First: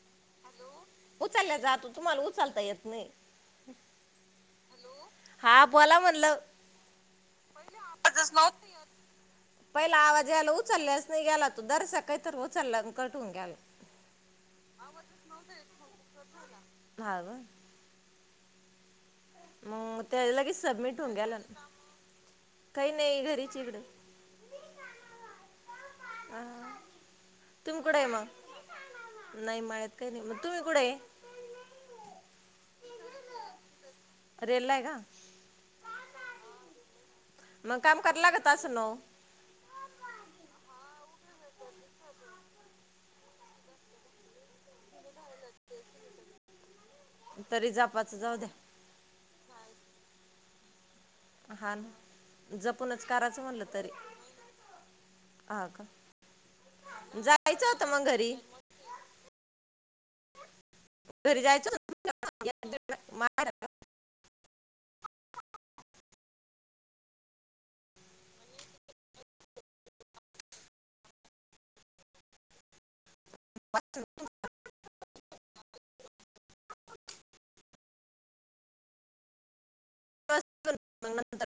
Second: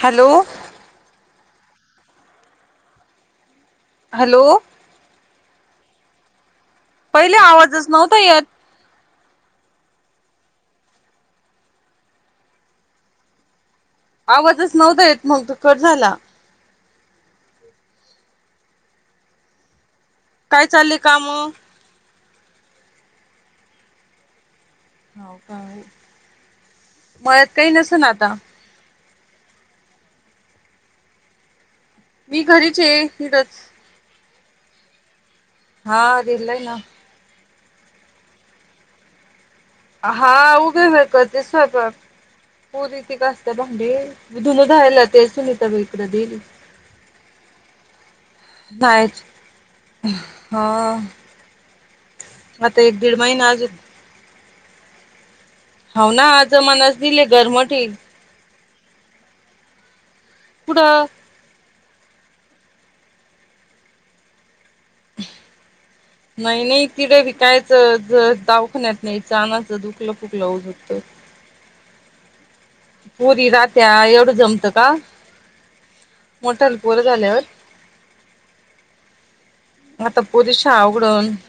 Hello उचलल्या जातो तुंम्हाला उचलता येत नई हॅलो हा बोला म्हणल पहिले आवाजच नव्हता येत पहिला आवाज यायला उचलल्यास नाही गेला तो जरासा काहीतरी उचलला अन कट होउन गेला. आवाजच नव्हता येत मग तो कट झाला. हा म मग? त्याच्यालगी काय चालले सबमिट होऊन काम गेला हो काही नाही घरीचे इकड हो का मळ्यात काही तुम्ही कुठे नसन आहे आता मग नाही मळ्यात काही नाही म तुंम्ही कुडय? मी घरीचे इडच रेल्लाये का? हा दिलय ना मग काम करा लागत तस न ओ हा उभेउभ्या करते स्वयंपाक पूरी त्या घासत्या भांडे मि धुण धुवायला जाते सुनीता बाईकडं देना तरी जपाचं जाऊ द्या [unintelligible] ह हा जपूनच करायचं महिना म्हणलं तरी हा का होय ना जमानाज दिले जायचं गरमाटे होतं मग घरी कुठं घरी जायचं [inaudible] नाही नाही तिडे बी काय त दवाखान्यात न्यायच आणायच दुखल खुपल उगाच पुरी रात्या एवढं जमतं का मोठ्याले पोर झाल्यावर आता पोरीची शाळा उघडण नंतर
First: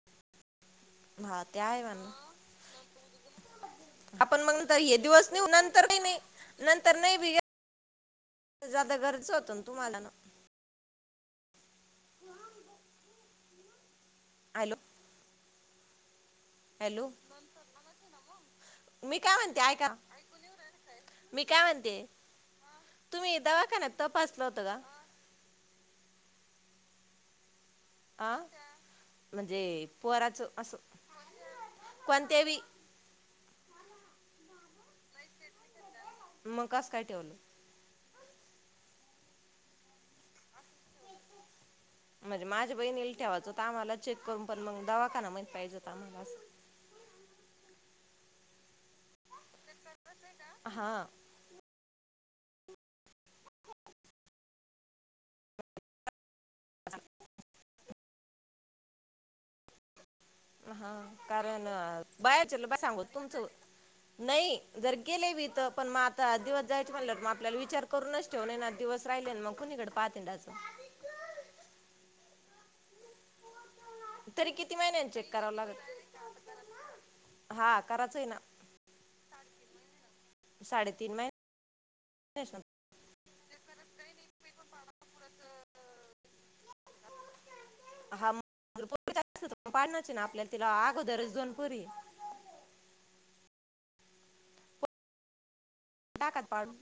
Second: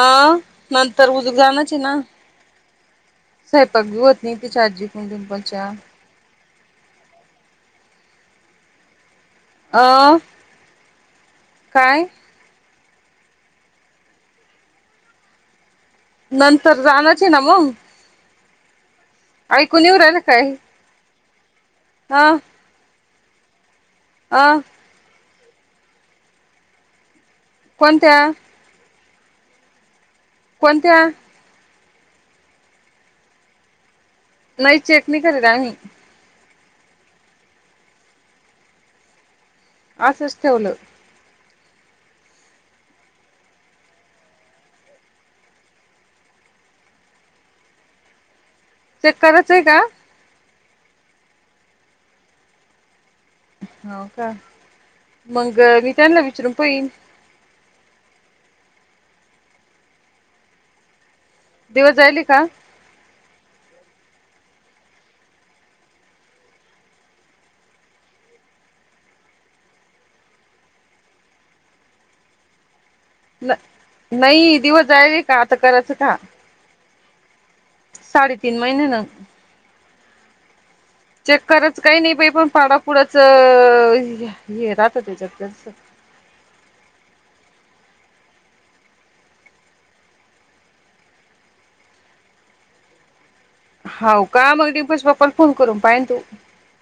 अ नंतर उजूक हा ते जाणच आहे येना म्हणा स्वयंपाक बी होत नई आपण मग तिच्या नंतर आज्जी हे कुन दिवस नेऊ डिंपलच्या नंतर काही नाही नंतर नई बाई जात गर अस होत तुंम्हाला? अ काय? आयलो नंतर जाणचेना मंग मी काय म्हणते ऐकू ला ऐका एउ राहीलय काय मी काय म्हणते? अ तुम्ही दवाखान्यात अ तपासल होत का कोणत्या आ म्हणजे पोराच अस कोणत्या कोणत्या बी नाइ चेक नाय करत आम्ही मग अस काय ठेवलं असंच ठेवल म्हणजे माझ्या बहीणील ठेवायचं होत आम्हाला चेक करून पण मग दवाखाना माहीत पाहिजे होता आम्हाला असं ते करायच का हा हो का मंग मी त्यांनला विचारून पाहिन हा कारण दिवस जायले का? बाहेरच्याला काय सांगू तुमच नाइ जर गेले वित तर पण मग आता दिवस जायचे म्हणल मग आपल्याला विचार करूनच ठेवून ना आ दिवस राहिले ना मग कुणीकडे पाहत हिंडायचं ल [unintelligible] नइ किती दिवस महिन्यांनी झाइले चेक का करावं आता लागत करायचं का हा करायचं आहे ना साडेतीन महिन्यांन साडेतीन चेक करायचं काही नाही बाई पण महिन्याच पाडा पुढचं अ ये राहत त्याच्यात ना हा पोरीचं असलं तर पाडण्याची तिला अगोदरच दोन पोरी हाव का मग पोरी डिंपलच्या पप्पाला फोन फोन करून पहा ना तू टाकात पाडून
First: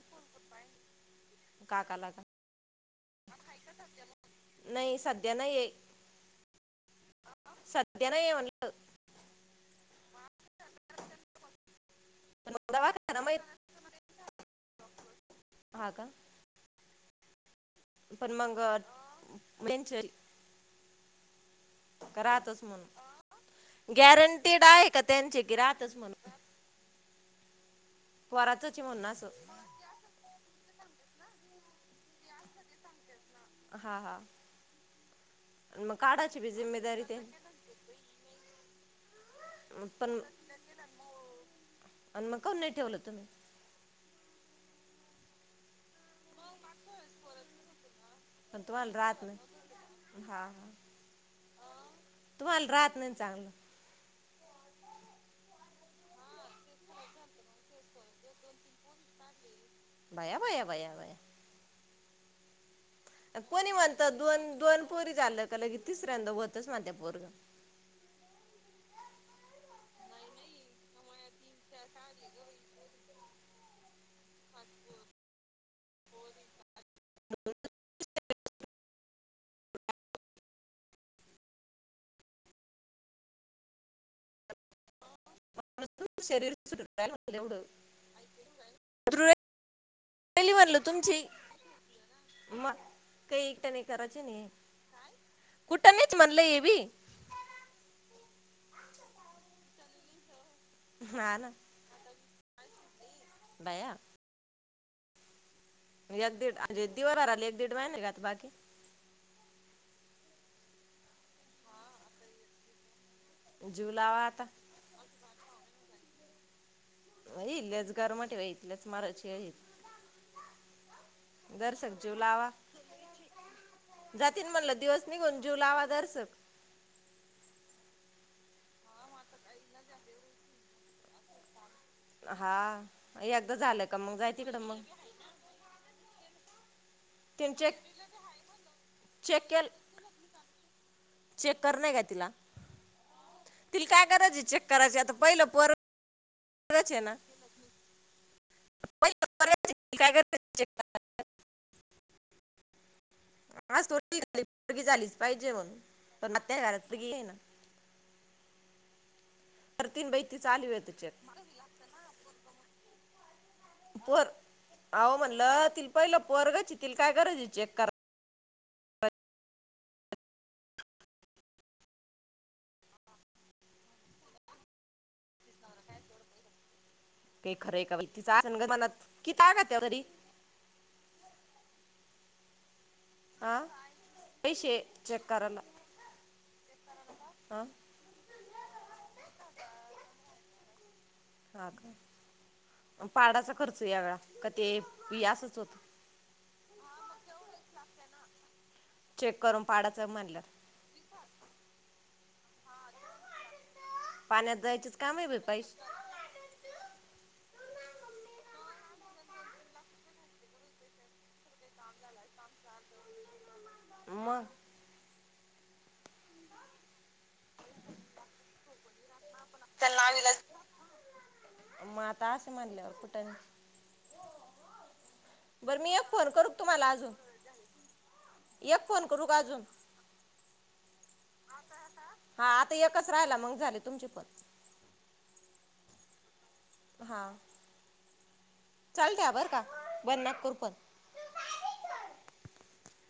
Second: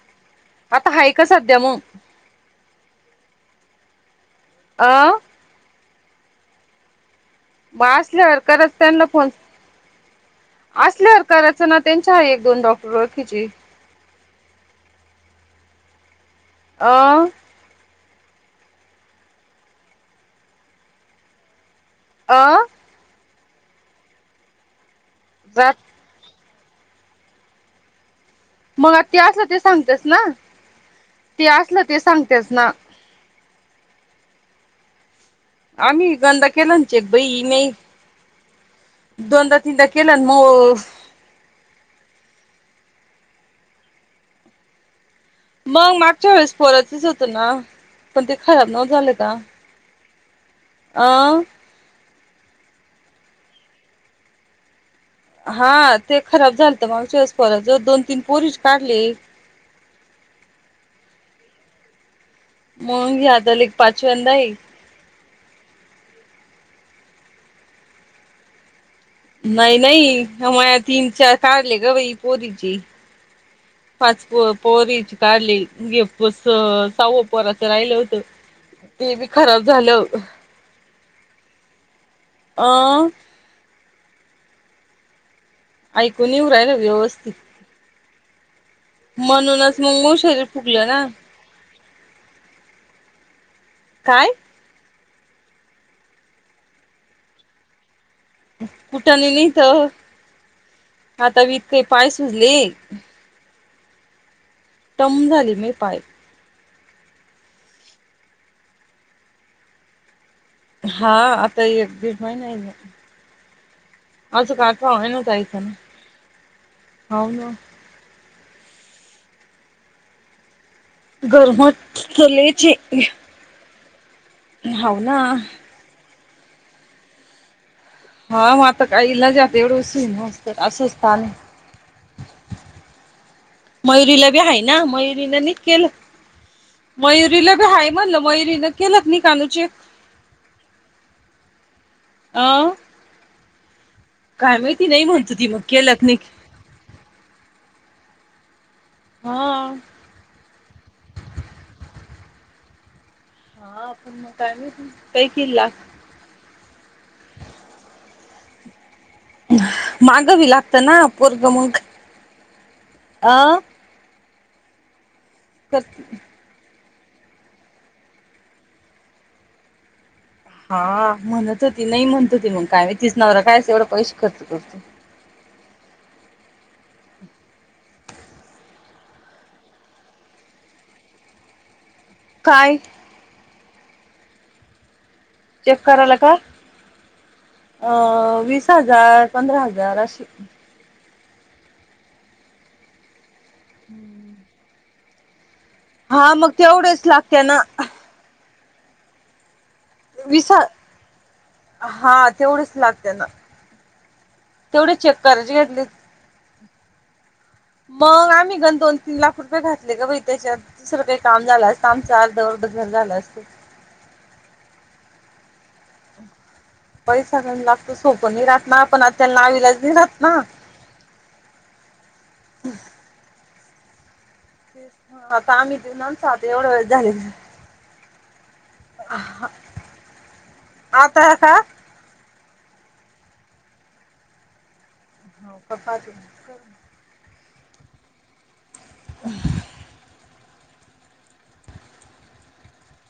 आता आहे का सध्या मग काकाला का नाही आ सध्या नाही आहे मग सध्या नाही आहे असल्यावर म्हणलं करायचं त्यांना फोन असल्यावर कराचना त त्यांचे आहे एक पण दोन मग डॉक्टर दवाखाना माहित ओळखीचे हा का अ पण मग त्यांचे कर अ आताच मग गॅरंटेड आहे त्यांचे गि जात रातच मण पोराचंच आहे मग म्हणून ते असं अस सांगतच ना ते असलं ते सांगतेच ना हा हा आणि मग आम्ही काढायची गंदा बी केला न जिम्मेदारी चेक ते बाई नइ दोनदा तीनदा पण केलं मोग आणि मग काऊन नाही ठेवलं तुम्ही मग मागच्या वेळेस पोराचच होत ना? पण ते खराब नव्ह तुम्हाला झाले राहत का? नाही हा अ.. तुम्हाला राहत नाही चांगलं. हा ते खराब झालतं, मागच्या वेळेस दोन-तीन पोरीस काढले. बया बया बया बया! मग हे आता लेक कोणी म्हणतं पाचव्यांदा आहे दोन-दोन पोरी झाल्या की लगेच तिसऱ्यांदा व्हतं. [unintelligible] नाही नाही माया तीन चार काढले ग बाई! पोरीचे पाच पो पोरीचे काढलेे हे सहाव पोराच राहिलं होत ते बी खराब झालं. अ! तुझ ऐकून येऊ शरीर राहिलं सुटायला व्यवस्थित लागल एवढं सुटून म्हणूनच मउ शरीर फुगलं ना. म कइ नी कराची काय नइ. कुटानेच म्हणलं हे बी [unintelligible] [inaudible] हा [unintelligible] ली बया.. टम्म झालीत यात दीड अ रेदीवर आराले एक-दीड महिने कात बाकी हा आता एक दीड महिना ये मी जीव लावा आता [unintelligible] [unintelligible] हो ना [unintelligible] इथल्याच माराची आहेत. गरमच दर्शक जीव लावा केलेचे ते जातीन म्हणलं दिवस निघून जीव लावा जरसं हा मग आता काई इलाज आता एवढं [unintelligible] असूसतान हा! एकदा झालं का मग मयुरीला जाय बी आहे तिकडं मग. ना मयुरीनं नाही केलं तिने मयुरीला बी चेक हाय म्हणलं मयुरीन केल की नाही कानू चेक चेक कर नाही का तिला? अ [inaudible] तिला काय गरजये काय चेक माहिती करायची नाही आता म्हणत पहिलं ती मग केलंत नाही पोरच हे ना? पहिलं हा पोरगच आहे, काय करायची करायची? आज हा थोडी पण म झाली, काय माहिती काही किल्ला [unintelligible] द घे ना करतीन बाई मांग ती बी चालू लागत आहे ना चेक पोरग मग अ आहो म्हण ल तील पाहिलं पोरगं चि तिल काय गरज आहे चेक करा हा म्हणत होती नाही म्हणत होती मग काय म तिच नवरा कायच एवढं पैश खर्च करतो... काही खरं आहे का बाई तिच असणं ग मनात [unintelligible] काय? हा पैशे चेक कराला काय हा अ वीस दहा हजार पंधरा हजार अशी हा का? पाडाचा खर्च येगळा का ते बी असच होत हा मग तेवढेच लागते ना हा... चेक करन विसा हा तेवढच लागते ना पाण्यात तेवढे जायचेच चेक कामय बाई करायचे घेतले. पैसे मग आम्ही गण दोन तीन लाख रुपये घातले ग बाई त्याच्यात दुसरं काही काम झालं असतं आमचा अर्ध वर्ध घर झालं असत. म पैसा गंज लागतो सोप नाही राहात न पण आत...... त्या नाविलाज म आता अस म्हनल्यावर कुठ तेच ना आता आम्ही बरं मी देऊ एक फोन नाच करू का एवढा वेळ तुम्हाला झाले अजून एक फोन करू का हा अजून आता का हा आता एकच राहिला मग झाले तुमचे पण हौका पाचच क [unintelligible] हा चालत्या बरं का बंद नका करू.... पण तु जा तिथून